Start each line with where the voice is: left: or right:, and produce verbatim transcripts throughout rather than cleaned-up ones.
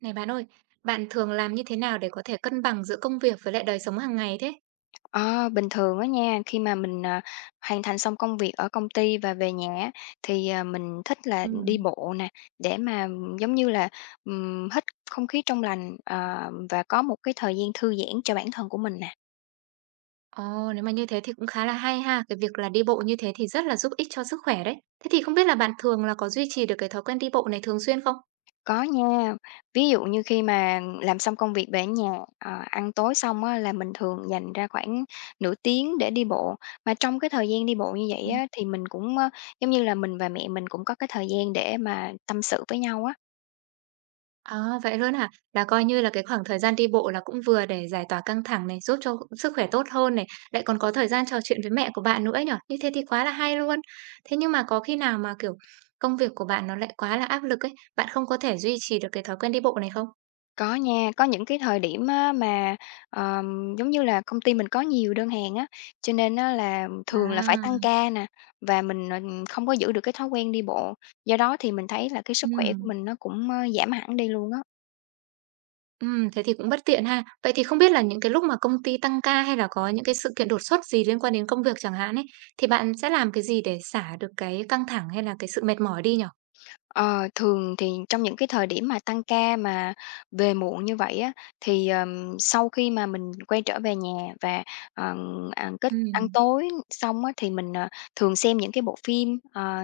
right: Này bạn ơi, bạn thường làm như thế nào để có thể cân bằng giữa công việc với lại đời sống hàng ngày thế?
left: Ờ, bình thường á nha, khi mà mình, à, hoàn thành xong công việc ở công ty và về nhà á, thì, à, mình thích là đi
right: Ừm.
left: bộ nè, để mà, ừm, giống như là, ừm, hít không khí trong lành, ờ, và có một cái thời gian thư giãn cho bản thân của mình nè.
right: Ồ, nếu mà như thế thì cũng khá là hay ha. Cái việc là đi bộ như thế thì rất là giúp ích cho sức khỏe đấy. Thế thì không biết là bạn thường là có duy trì được cái thói quen đi bộ này thường xuyên không?
left: Có nha, ví dụ như khi mà làm xong công việc về nhà, ờ, ăn tối xong á là mình thường dành ra khoảng nửa tiếng để đi bộ. Mà trong cái thời gian đi bộ như vậy
right: Ừm.
left: á, thì mình cũng, ơ, giống như là, mình và mẹ mình cũng có cái thời gian để mà tâm sự với nhau á.
right: À, vậy luôn hả? Là coi như là cái khoảng thời gian đi bộ là cũng vừa để giải tỏa căng thẳng này, giúp cho sức khỏe tốt hơn này, lại còn có thời gian trò chuyện với mẹ của bạn nữa nhở? Như thế thì quá là hay luôn. Thế nhưng mà có khi nào mà kiểu công việc của bạn nó lại quá là áp lực ấy, bạn không có thể duy trì được cái thói quen đi bộ này không?
left: Có nha, có những cái thời điểm á mà, ờm, giống như là, công ty mình có nhiều đơn hàng á, cho nên á là thường là phải tăng
right: À,
left: ca nè, và mình, ờ, không có giữ được cái thói quen đi bộ. Do đó thì mình thấy là cái sức
right: ừm,
left: khỏe của mình nó cũng, ơ, giảm hẳn đi luôn á.
right: ừm, thế thì cũng bất tiện ha. Vậy thì không biết là những cái lúc mà công ty tăng ca hay là có những cái sự kiện đột xuất gì liên quan đến công việc chẳng hạn ấy, thì bạn sẽ làm cái gì để xả được cái căng thẳng hay là cái sự mệt mỏi đi nhở?
left: Ờ, thường thì trong những cái thời điểm mà tăng ca mà về muộn như vậy á, thì, ờm, sau khi mà mình quay trở về nhà và, ờ, à, kết ăn
right: Ừm,
left: tối xong á, thì mình, ờ, thường xem những cái bộ phim, ờ,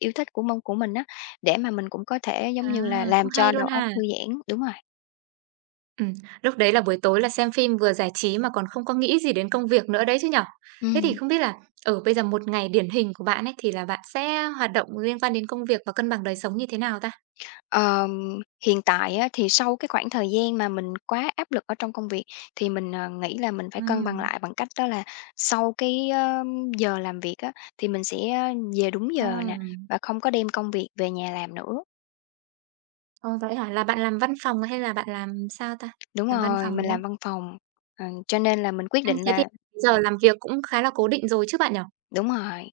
left: yêu thích của mông của mình á, để mà mình cũng có thể, giống
right: à,
left: như là,
right: cũng
left: làm
right: hay
left: cho
right: luôn
left: đầu óc
right: ha.
left: thư giãn. Đúng rồi,
right: Ừm, Lúc đấy là buổi tối là xem phim vừa giải trí mà còn không có nghĩ gì đến công việc nữa đấy chứ nhở? Thế thì
left: ừm.
right: không biết là ở bây giờ một ngày điển hình của bạn ấy thì là bạn sẽ hoạt động liên quan đến công việc và cân bằng đời sống như thế nào ta?
left: Ờm, hiện tại á, thì sau cái khoảng thời gian mà mình quá áp lực ở trong công việc thì mình, ờ, nghĩ là mình phải cân bằng
right: Ừm,
left: lại bằng cách đó là sau cái, ơ, giờ làm việc á, thì mình sẽ ờ, về đúng giờ nè,
right: ừm.
left: và không có đem công việc về nhà làm nữa.
right: Ồ, vậy hả? Là bạn làm văn phòng hay là bạn làm sao ta?
left: Đúng
right: Làm văn
left: rồi,
right: phòng,
left: mình
right: đúng không?
left: làm văn phòng, ờ, cho nên là mình quyết
right: Ừm,
left: định
right: thế thì
left: là,
right: giờ làm việc cũng khá là cố định rồi chứ bạn nhỉ?
left: đúng rồi.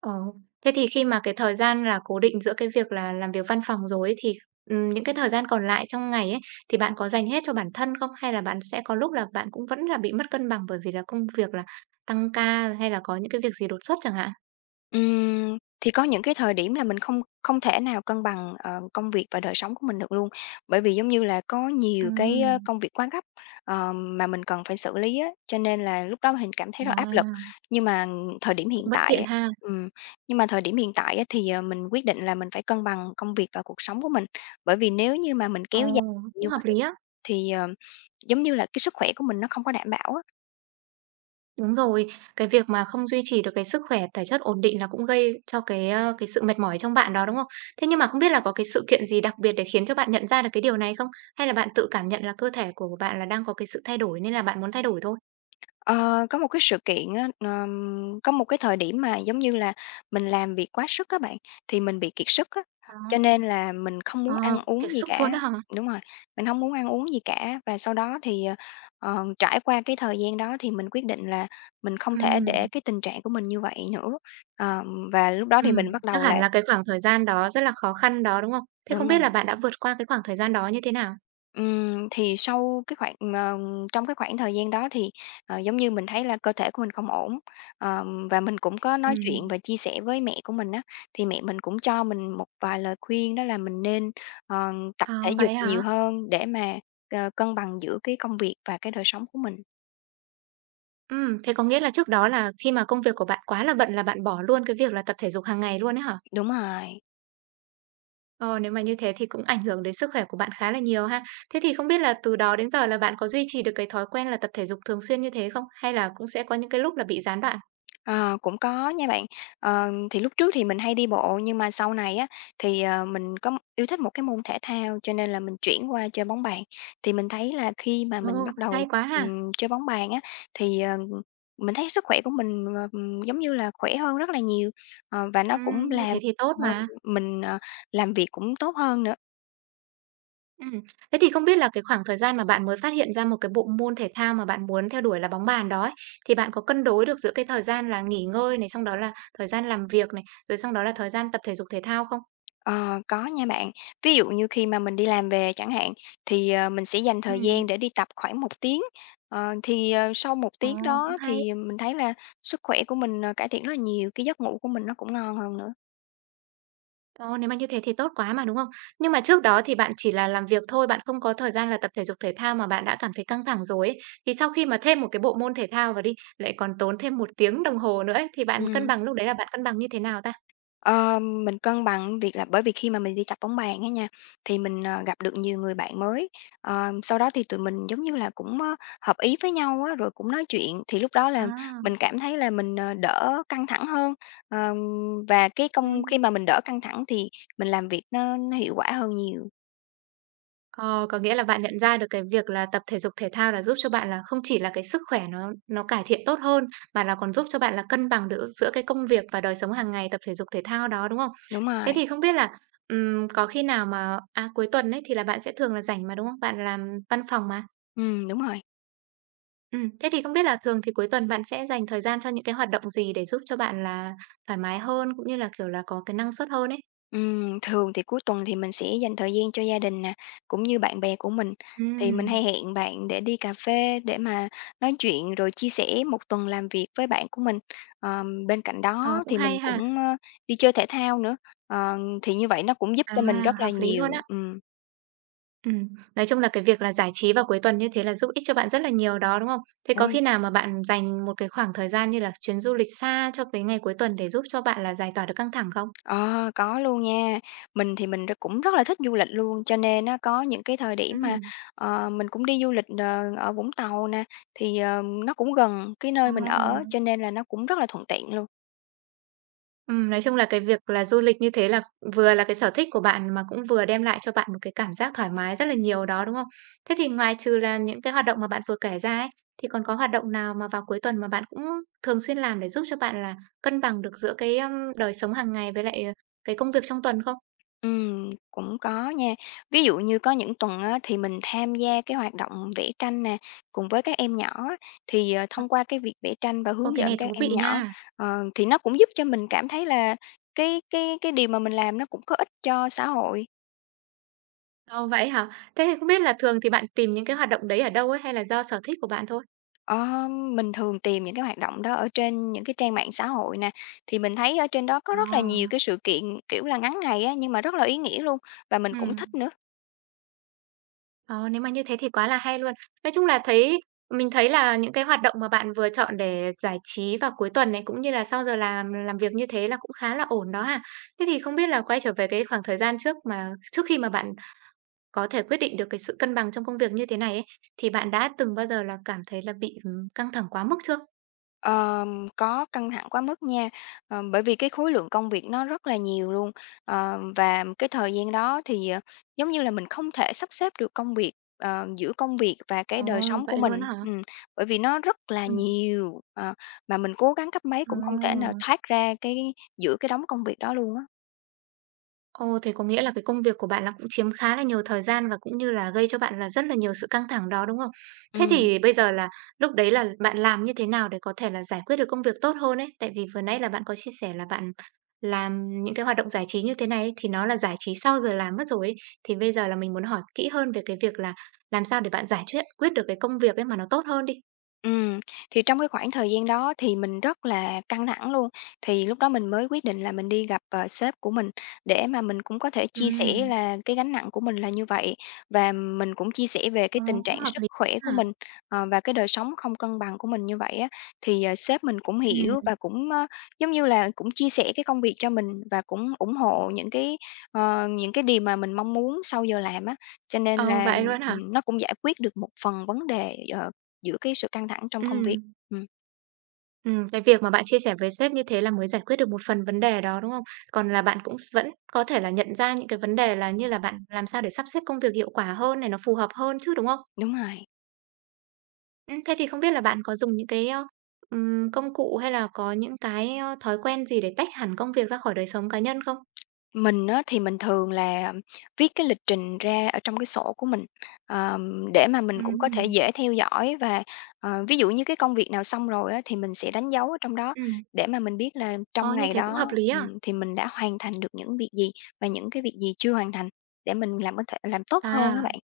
right: Ờ, thế thì khi mà cái thời gian là cố định giữa cái việc là làm việc văn phòng rồi ấy, thì, ừm, những cái thời gian còn lại trong ngày ấy, thì bạn có dành hết cho bản thân không? Hay là bạn sẽ có lúc là bạn cũng vẫn là bị mất cân bằng bởi vì là công việc là tăng ca hay là có những cái việc gì đột xuất chẳng hạn?
left: Ừm, thì có những cái thời điểm là mình không không thể nào cân bằng, ờ, công việc và đời sống của mình được luôn. Bởi vì giống như là có nhiều cái, ơ,
right: Ừm,
left: công việc quá gấp, ờ, mà mình cần phải xử lý á, cho nên là lúc đó mình cảm thấy rất áp lực.
right: à,
left: Nhưng mà thời điểm
right: cũng
left: hiện
right: bất
left: tại
right: tiện
left: á
right: ha.
left: ừm, nhưng mà thời điểm hiện tại á thì, ờ, mình quyết định là mình phải cân bằng công việc và cuộc sống của mình. Bởi vì nếu như mà mình
right: Ồ,
left: kéo dài
right: cũng
left: như
right: hợp
left: vậy
right: lý á.
left: thì, ờ, giống như là cái sức khỏe của mình nó không có đảm bảo á.
right: Đúng rồi, cái việc mà không duy trì được cái sức khỏe thể chất ổn định là cũng gây cho cái, ơ, cái sự mệt mỏi trong bạn đó, đúng không? Thế nhưng mà không biết là có cái sự kiện gì đặc biệt để khiến cho bạn nhận ra được cái điều này không? Hay là bạn tự cảm nhận là cơ thể của bạn là đang có cái sự thay đổi nên là bạn muốn thay đổi thôi?
left: Ờ, có một cái sự kiện á, ờm, có một cái thời điểm mà, giống như là, mình làm việc quá sức á bạn, thì mình bị kiệt sức á, cho nên
right: À.
left: là mình không
right: Ờ,
left: muốn ăn
right: kiệt
left: uống gì
right: sức
left: cả.
right: luôn đó hả?
left: Đúng rồi, mình không muốn ăn uống gì cả. Và sau đó thì, ờ, ờ, trải qua cái thời gian đó thì mình quyết định là mình không
right: Ừ,
left: thể để cái tình trạng của mình như vậy nữa. Ờ, và lúc đó thì
right: ừm,
left: mình bắt
right: chắc
left: đầu là,
right: hẳn là cái khoảng thời gian đó rất là khó khăn đó, đúng không? Thế không
left: đúng
right: biết
left: rồi.
right: là bạn đã vượt qua cái khoảng thời gian đó như thế nào?
left: Ừm, thì sau cái khoảng ờ, trong cái khoảng thời gian đó thì, ờ, giống như mình thấy là cơ thể của mình không ổn, ờm, và mình cũng có
right: Ừ,
left: nói chuyện và chia sẻ với mẹ của mình á, thì mẹ mình cũng cho mình một vài lời khuyên đó là mình nên, ờ, tập thể
right: à
left: dục
right: vậy hả?
left: nhiều hơn để mà, ờ, cân bằng giữa cái công việc và cái đời sống của mình.
right: Ừ, thế có nghĩa là trước đó là khi mà công việc của bạn quá là bận là bạn bỏ luôn cái việc là tập thể dục hàng ngày luôn ấy hả?
left: Đúng rồi.
right: Ờ, nếu mà như thế thì cũng ảnh hưởng đến sức khỏe của bạn khá là nhiều ha. Thế thì không biết là từ đó đến giờ là bạn có duy trì được cái thói quen là tập thể dục thường xuyên như thế không? Hay là cũng sẽ có những cái lúc là bị gián đoạn?
left: Ờ, cũng có nha bạn. Ờ, thì lúc trước thì mình hay đi bộ nhưng mà sau này á, thì, ờ, mình có m- yêu thích một cái môn thể thao cho nên là mình chuyển qua chơi bóng bàn. Thì mình thấy là khi mà
right: Ồ,
left: mình bắt đầu,
right: hay quá ha.
left: ừm, chơi bóng bàn á, thì, ờ, mình thấy sức khỏe của mình, ờ, ừm, giống như là khỏe hơn rất là nhiều, ờ, và nó
right: Ừm,
left: cũng
right: như thế
left: làm,
right: thì tốt
left: ờ,
right: mà.
left: mình, ờ, làm việc cũng tốt hơn nữa.
right: Ừm. Thế thì không biết là cái khoảng thời gian mà bạn mới phát hiện ra một cái bộ môn thể thao mà bạn muốn theo đuổi là bóng bàn đó ấy, thì bạn có cân đối được giữa cái thời gian là nghỉ ngơi này, xong đó là thời gian làm việc này, rồi xong đó là thời gian tập thể dục thể thao không?
left: Ờ, có nha bạn. Ví dụ như khi mà mình đi làm về chẳng hạn, thì, ờ, mình sẽ dành thời gian
right: Ừm.
left: để đi tập khoảng một tiếng. Ờ, thì, ờ, sau một
right: Ồ,
left: tiếng
right: cũng
left: đó
right: hay.
left: thì mình thấy là sức khỏe của mình, ờ, cải thiện rất là nhiều, cái giấc ngủ của mình nó cũng ngon hơn nữa.
right: Ờ, nếu mà như thế thì tốt quá mà, đúng không? Nhưng mà trước đó thì bạn chỉ là làm việc thôi, bạn không có thời gian là tập thể dục thể thao mà bạn đã cảm thấy căng thẳng rồi ấy. Thì sau khi mà thêm một cái bộ môn thể thao vào đi, lại còn tốn thêm một tiếng đồng hồ nữa ấy, thì bạn cân
left: Ừm.
right: bằng lúc đấy là bạn cân bằng như thế nào ta?
left: Ờ, mình cân bằng việc là bởi vì khi mà mình đi tập bóng bàn á nha, thì mình, ờ, gặp được nhiều người bạn mới, ờ, sau đó thì tụi mình, giống như là, cũng, ơ, hợp ý với nhau á, rồi cũng nói chuyện, thì lúc đó là
right: À,
left: mình cảm thấy là mình, ờ, đỡ căng thẳng hơn. Ờ, và cái
right: ừm.
left: công khi mà mình đỡ căng thẳng thì mình làm việc nó nó hiệu quả hơn nhiều.
right: Ờ, có nghĩa là bạn nhận ra được cái việc là tập thể dục thể thao là giúp cho bạn là không chỉ là cái sức khỏe nó nó cải thiện tốt hơn, mà là còn giúp cho bạn là cân bằng được giữa cái công việc và đời sống hàng ngày tập thể dục thể thao đó, đúng không?
left: Đúng
right: Thế
left: rồi,
right: thì không biết là, ừm, có khi nào mà à, cuối tuần ấy thì là bạn sẽ thường là rảnh mà, đúng không? Bạn làm văn phòng mà.
left: ừm, đúng rồi.
right: Ừm, thế thì không biết là thường thì cuối tuần bạn sẽ dành thời gian cho những cái hoạt động gì để giúp cho bạn là thoải mái hơn, cũng như là, kiểu là, có cái năng suất hơn ấy?
left: Ừm, thường thì cuối tuần thì mình sẽ dành thời gian cho gia đình nè, cũng như bạn bè của mình. Thì mình hay
right: Ừm,
left: hẹn bạn để đi cà phê để mà nói chuyện rồi chia sẻ một tuần làm việc với bạn của mình. Ờm, bên cạnh
right: ờ,
left: đó
right: cũng
left: thì
right: hay
left: mình
right: ha.
left: cũng, ơ, đi chơi thể thao nữa, ờ, thì như vậy nó cũng giúp
right: À,
left: cho mình rất là
right: hợp lý
left: nhiều.
right: luôn á.
left: Ừm,
right: Ừm, nói chung là cái việc là giải trí vào cuối tuần như thế là giúp ích cho bạn rất là nhiều đó, đúng không? Thế có
left: đúng.
right: khi nào mà bạn dành một cái khoảng thời gian như là chuyến du lịch xa cho cái ngày cuối tuần để giúp cho bạn là giải tỏa được căng thẳng không?
left: Ờ, có luôn nha. Mình thì mình r cũng rất là thích du lịch luôn, cho nên nó có những cái thời điểm mà,
right: Ừm.
left: ờ, mình cũng đi du lịch, ờ, ở Vũng Tàu nè, thì, ờ, nó cũng gần cái nơi mình ở,
right: Ờ.
left: cho nên là nó cũng rất là thuận tiện luôn.
right: Ừm, nói chung là cái việc là du lịch như thế là vừa là cái sở thích của bạn mà cũng vừa đem lại cho bạn một cái cảm giác thoải mái rất là nhiều đó, đúng không? Thế thì ngoài trừ là những cái hoạt động mà bạn vừa kể ra ấy, thì còn có hoạt động nào mà vào cuối tuần mà bạn cũng thường xuyên làm để giúp cho bạn là cân bằng được giữa cái, ưm, đời sống hàng ngày với lại, ờ, cái công việc trong tuần không?
left: Ừm, cũng có nha. Ví dụ như có những tuần á thì mình tham gia cái hoạt động vẽ tranh nè, cùng với các em nhỏ á, thì, ờ, thông qua cái việc vẽ tranh và
right: Ô,
left: hướng
right: cái này
left: dẫn các
right: thú
left: em
right: vị
left: nhỏ,
right: nha.
left: ờ, thì nó cũng giúp cho mình cảm thấy là cái cái cái điều mà mình làm nó cũng có ích cho xã hội.
right: Ồ, vậy hả? Thế thì không biết là thường thì bạn tìm những cái hoạt động đấy ở đâu ấy, hay là do sở thích của bạn thôi?
left: Ờ, mình thường tìm những cái hoạt động đó ở trên những cái trang mạng xã hội nè, thì mình thấy ở trên đó có
right: Ờ,
left: rất là nhiều cái sự kiện, kiểu là, ngắn ngày á, nhưng mà rất là ý nghĩa luôn và mình cũng thích
right: ừm.
left: nữa.
right: Ờ, nếu mà như thế thì quá là hay luôn. Nói chung là thấy mình thấy là những cái hoạt động mà bạn vừa chọn để giải trí vào cuối tuần này, cũng như là sau giờ làm làm việc như thế là cũng khá là ổn đó ha. Thế thì không biết là quay trở về cái khoảng thời gian trước mà trước khi mà bạn có thể quyết định được cái sự cân bằng trong công việc như thế này ấy, thì bạn đã từng bao giờ là cảm thấy là bị, ừm, căng thẳng quá mức chưa?
left: Ờm, có căng thẳng quá mức nha, ờ, bởi vì cái khối lượng công việc nó rất là nhiều luôn, ờ, và cái thời gian đó thì, ờ, giống như là, mình không thể sắp xếp được công việc, ờ, giữa công việc và cái
right: Ồ,
left: đời sống của
right: vậy luôn
left: mình,
right: hả?
left: ừm, bởi vì nó rất là
right: Ừm.
left: nhiều, ờ, mà mình cố gắng cấp mấy
right: Ờ.
left: cũng không thể nào thoát ra cái giữa cái đống công việc đó luôn á.
right: Ồ, thế có nghĩa là cái công việc của bạn là cũng chiếm khá là nhiều thời gian và cũng như là gây cho bạn là rất là nhiều sự căng thẳng đó, đúng không? Thế
left: Ừm.
right: thì bây giờ là lúc đấy là bạn làm như thế nào để có thể là giải quyết được công việc tốt hơn ấy? Tại vì vừa nãy là bạn có chia sẻ là bạn làm những cái hoạt động giải trí như thế này ấy, thì nó là giải trí sau giờ làm mất rồi ấy. Thì bây giờ là mình muốn hỏi kỹ hơn về cái việc là làm sao để bạn giải quyết quyết được cái công việc ấy mà nó tốt hơn đi.
left: Ừm, thì trong cái khoảng thời gian đó thì mình rất là căng thẳng luôn, thì lúc đó mình mới quyết định là mình đi gặp, ờ, sếp của mình để mà mình cũng có thể
right: Ừ,
left: chia sẻ là cái gánh nặng của mình là như vậy, và mình cũng chia sẻ về cái tình
right: cũng
left: trạng
right: hợp
left: sức
right: lý
left: khỏe của
right: ha.
left: mình, ờ, và cái đời sống không cân bằng của mình như vậy á. Thì, ờ, sếp mình cũng
right: Ừm,
left: hiểu và cũng, ơ, giống như là, cũng chia sẻ cái công việc cho mình và cũng ủng hộ những cái, ờ, những cái điều mà mình mong muốn sau giờ làm á, cho nên
right: ờ,
left: là,
right: vậy luôn hả?
left: ừm, nó cũng giải quyết được một phần vấn đề, ờ, giữa cái sự căng thẳng trong công việc.
right: Ừ.
left: Ừm,
right: Ừm, cái việc mà bạn chia sẻ với sếp như thế là mới giải quyết được một phần vấn đề đó, đúng không? Còn là bạn cũng vẫn có thể là nhận ra những cái vấn đề là như là bạn làm sao để sắp xếp công việc hiệu quả hơn này, nó phù hợp hơn chứ, đúng không?
left: đúng rồi.
right: Ừm, thế thì không biết là bạn có dùng những cái, ơ, ừm, công cụ hay là có những cái, ơ, thói quen gì để tách hẳn công việc ra khỏi đời sống cá nhân không?
left: Mình á, thì mình thường là viết cái lịch trình ra ở trong cái sổ của mình, ờm, để mà mình cũng có thể
right: Ừm,
left: dễ theo dõi và, ờ, ví dụ như cái công việc nào xong rồi á, thì mình sẽ đánh dấu ở trong đó
right: ừm,
left: để mà mình biết là trong
right: ồ, như
left: ngày
right: thế cũng hợp
left: đó,
right: lý à?
left: ừm, thì mình đã hoàn thành được những việc gì và những cái việc gì chưa hoàn thành để mình làm có thể làm tốt hơn các
right: À,
left: bạn.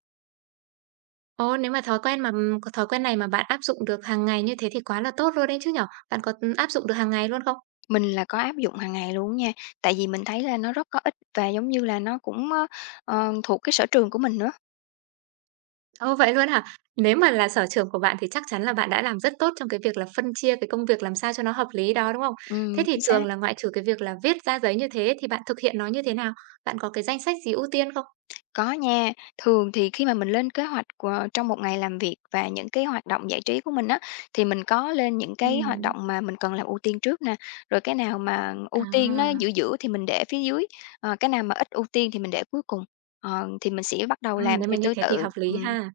right: ồ, nếu mà thói quen mà, ừm, có thói quen này mà bạn áp dụng được hàng ngày như thế thì quá là tốt luôn đấy chứ nhỉ? Bạn có, ừm, áp dụng được hàng ngày luôn không?
left: Mình là có áp dụng hàng ngày luôn nha, tại vì mình thấy là nó rất có ích và giống như là nó cũng, ơ, ờ, thuộc cái sở trường của mình nữa.
right: Ô, vậy luôn hả? Nếu mà là sở trường của bạn thì chắc chắn là bạn đã làm rất tốt trong cái việc là phân chia cái công việc làm sao cho nó hợp lý đó, đúng không? Thế
left: Ừm,
right: thì
left: chính xác.
right: thường là ngoại trừ cái việc là viết ra giấy như thế thì bạn thực hiện nó như thế nào? Bạn có cái danh sách gì ưu tiên không?
left: Có nha, thường thì khi mà mình lên kế hoạch của trong một ngày làm việc và những cái hoạt động giải trí của mình á, thì mình có lên những cái hoạt
right: Ừm,
left: động mà mình cần làm ưu tiên trước nè, rồi cái nào mà ưu tiên nó giữa
right: à.
left: giữa thì mình để phía dưới, ờ, cái nào mà ít ưu tiên thì mình để cuối cùng, ờ, thì mình sẽ bắt đầu
right: Ừm,
left: làm
right: nếu mà
left: theo
right: như
left: thứ
right: thế thì hợp
left: tự.
right: lý
left: Ừm.
right: ha.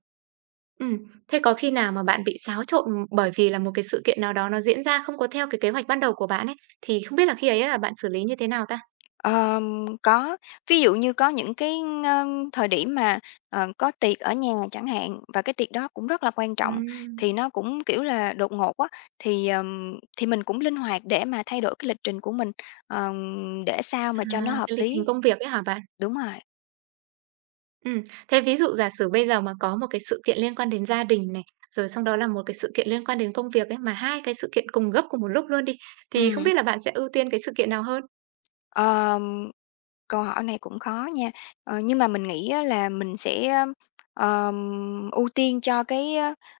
right: Ừm, Thế có khi nào mà bạn bị xáo trộn bởi vì là một cái sự kiện nào đó nó diễn ra không có theo cái kế hoạch ban đầu của bạn ấy, thì không biết là khi ấy là bạn xử lý như thế nào ta?
left: Ờm, có, ví dụ như có những cái, ơ, thời điểm mà, ờ, có tiệc ở nhà chẳng hạn, và cái tiệc đó cũng rất là quan trọng,
right: Ừm,
left: thì nó cũng, kiểu là, đột ngột quá thì, ờm, thì mình cũng linh hoạt để mà thay đổi cái lịch trình của mình, ờm, để sao mà
right: à.
left: cho nó
right: À,
left: hợp
right: cái lịch trình
left: lý.
right: công việc ấy hả bạn?
left: Đúng rồi,
right: Ừm, Thế ví dụ giả sử bây giờ mà có một cái sự kiện liên quan đến gia đình này, rồi xong đó là một cái sự kiện liên quan đến công việc ấy, mà hai cái sự kiện cùng gấp cùng một lúc luôn đi, thì không
left: ừm.
right: biết là bạn sẽ ưu tiên cái sự kiện nào hơn?
left: Ờm Câu hỏi này cũng khó nha, ờ, nhưng mà mình nghĩ á là mình sẽ, ờm, ưu tiên cho cái,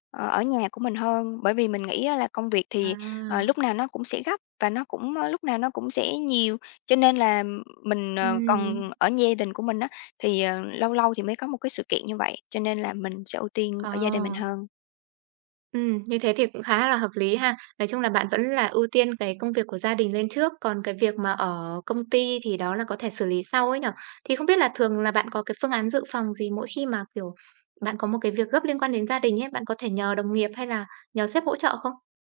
left: ờ, ở nhà của mình hơn, bởi vì mình nghĩ á là công việc thì, ờ,
right: À,
left: lúc nào nó cũng sẽ gấp và nó cũng, ơ, lúc nào nó cũng sẽ nhiều, cho nên là mình, ờ,
right: ừm,
left: còn ở gia đình của mình á, thì, ờ, lâu lâu thì mới có một cái sự kiện như vậy, cho nên là mình sẽ ưu tiên ở gia đình mình
right: ờ,
left: hơn.
right: ừm, như thế thì cũng khá là hợp lý ha. Nói chung là bạn vẫn là ưu tiên cái công việc của gia đình lên trước, còn cái việc mà ở công ty thì đó là có thể xử lý sau ấy nhở. Thì không biết là thường là bạn có cái phương án dự phòng gì mỗi khi mà, kiểu, bạn có một cái việc gấp liên quan đến gia đình ấy, bạn có thể nhờ đồng nghiệp hay là nhờ sếp hỗ trợ không?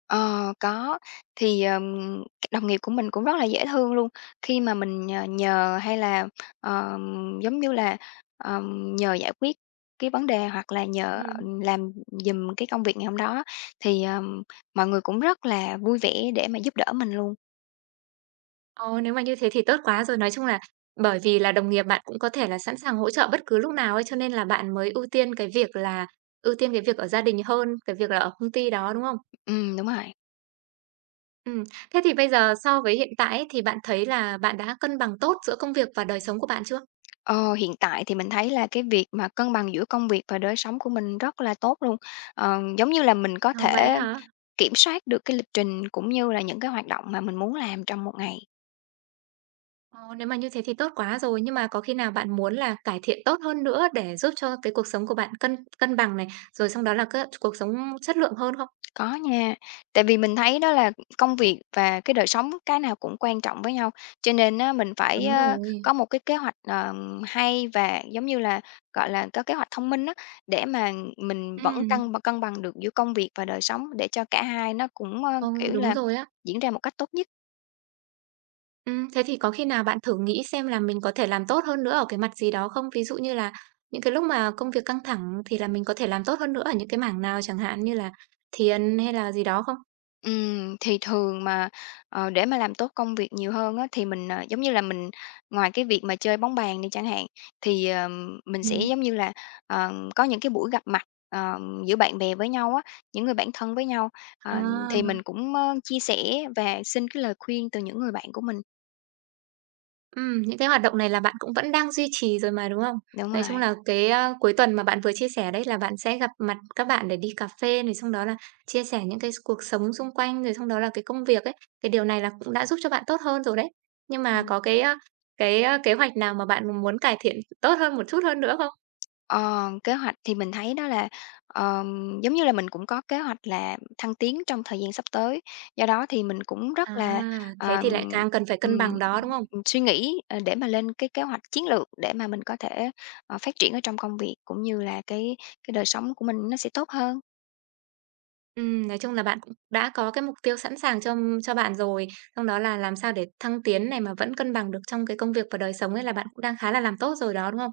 left: Ờ, có. Thì, ờm, đồng nghiệp của mình cũng rất là dễ thương luôn, khi mà mình nhờ nhờ hay là, ờm, giống như là, ờm, nhờ giải quyết cái vấn đề hoặc là nhờ,
right: Ừm.
left: làm giùm cái công việc ngày hôm đó thì, ờm, mọi người cũng rất là vui vẻ để mà giúp đỡ mình luôn.
right: Ờ, nếu mà như thế thì tốt quá rồi. Nói chung là bởi vì là đồng nghiệp bạn cũng có thể là sẵn sàng hỗ trợ bất cứ lúc nào ấy, cho nên là bạn mới ưu tiên cái việc là ưu tiên cái việc ở gia đình hơn cái việc là ở công ty đó, đúng không?
left: Ừm, đúng rồi.
right: Ừm. Thế thì bây giờ so với hiện tại ấy, thì bạn thấy là bạn đã cân bằng tốt giữa công việc và đời sống của bạn chưa?
left: Ờ, hiện tại thì mình thấy là cái việc mà cân bằng giữa công việc và đời sống của mình rất là tốt luôn. Ờ, giống như là mình có
right: Ờ, vậy
left: thể
right: hả?
left: kiểm soát được cái lịch trình cũng như là những cái hoạt động mà mình muốn làm trong một ngày.
right: Ờ, nếu mà như thế thì tốt quá rồi. Nhưng mà có khi nào bạn muốn là cải thiện tốt hơn nữa để giúp cho cái cuộc sống của bạn cân cân bằng này, rồi xong đó là c cuộc sống chất lượng hơn không?
left: Có nha, tại vì mình thấy đó là công việc và cái đời sống cái nào cũng quan trọng với nhau, cho nên á mình phải,
right: Đúng
left: ơ,
right: rồi.
left: có một cái kế hoạch, ờ, hay và, giống như là, gọi là, có kế hoạch thông minh á, để mà mình vẫn cân
right: Ừm.
left: cân bằng được giữa công việc và đời sống để cho cả hai nó cũng, ơ,
right: Ờ,
left: kiểu
right: đúng
left: là,
right: rồi á.
left: diễn ra một cách tốt nhất.
right: Ừm, thế thì có khi nào bạn thử nghĩ xem là mình có thể làm tốt hơn nữa ở cái mặt gì đó không? Ví dụ như là những cái lúc mà công việc căng thẳng thì là mình có thể làm tốt hơn nữa ở những cái mảng nào chẳng hạn như là thiền hay là gì đó không?
left: Ừm, thì thường mà, ờ, để mà làm tốt công việc nhiều hơn á, thì mình, ờ, giống như là, mình ngoài cái việc mà chơi bóng bàn đi chẳng hạn, thì, ờm, mình sẽ,
right: Ừm.
left: giống như là, ờ, có những cái buổi gặp mặt, ờ, giữa bạn bè với nhau á, những người bạn thân với nhau, ờ, thì mình
right: À.
left: cũng, ơ, chia sẻ và xin cái lời khuyên từ những người bạn của mình.
right: Ừm, những cái hoạt động này là bạn cũng vẫn đang duy trì rồi mà, đúng không?
left: Đúng
right: Nói chung
left: rồi.
right: là cái, a, cuối tuần mà bạn vừa chia sẻ đấy là bạn sẽ gặp mặt các bạn để đi cà phê rồi xong đó là chia sẻ những cái cuộc sống xung quanh, rồi xong đó là cái công việc ấy, cái điều này là cũng đã giúp cho bạn tốt hơn rồi đấy. Nhưng mà có cái, a, cái, a, kế hoạch nào mà bạn muốn cải thiện tốt hơn một chút hơn nữa không?
left: Ờ, kế hoạch thì mình thấy đó là, ờm, giống như là mình cũng có kế hoạch là thăng tiến trong thời gian sắp tới, do đó thì mình cũng
right: À,
left: rất là,
right: thế thì
left: ờm,
right: lại càng cần phải cân
left: ừm,
right: bằng đó, đúng không?
left: suy nghĩ, ờ, để mà lên cái kế hoạch chiến lược để mà mình có thể, ờ, phát triển ở trong công việc cũng như là cái cái đời sống của mình nó sẽ tốt hơn.
right: Ừm, nói chung là bạn cũng đã có cái mục tiêu sẵn sàng cho cho bạn rồi, trong đó là làm sao để thăng tiến này mà vẫn cân bằng được trong cái công việc và đời sống ấy là bạn cũng đang khá là làm tốt rồi đó, đúng không?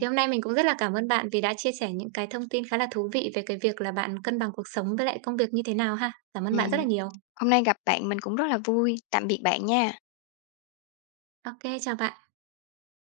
right: Thì hôm nay mình cũng rất là cảm ơn bạn vì đã chia sẻ những cái thông tin khá là thú vị về cái việc là bạn cân bằng cuộc sống với lại công việc như thế nào ha. Cảm ơn bạn
left: ừm,
right: rất là nhiều.
left: hôm nay gặp bạn mình cũng rất là vui, tạm biệt bạn nha.
right: ô kê chào bạn.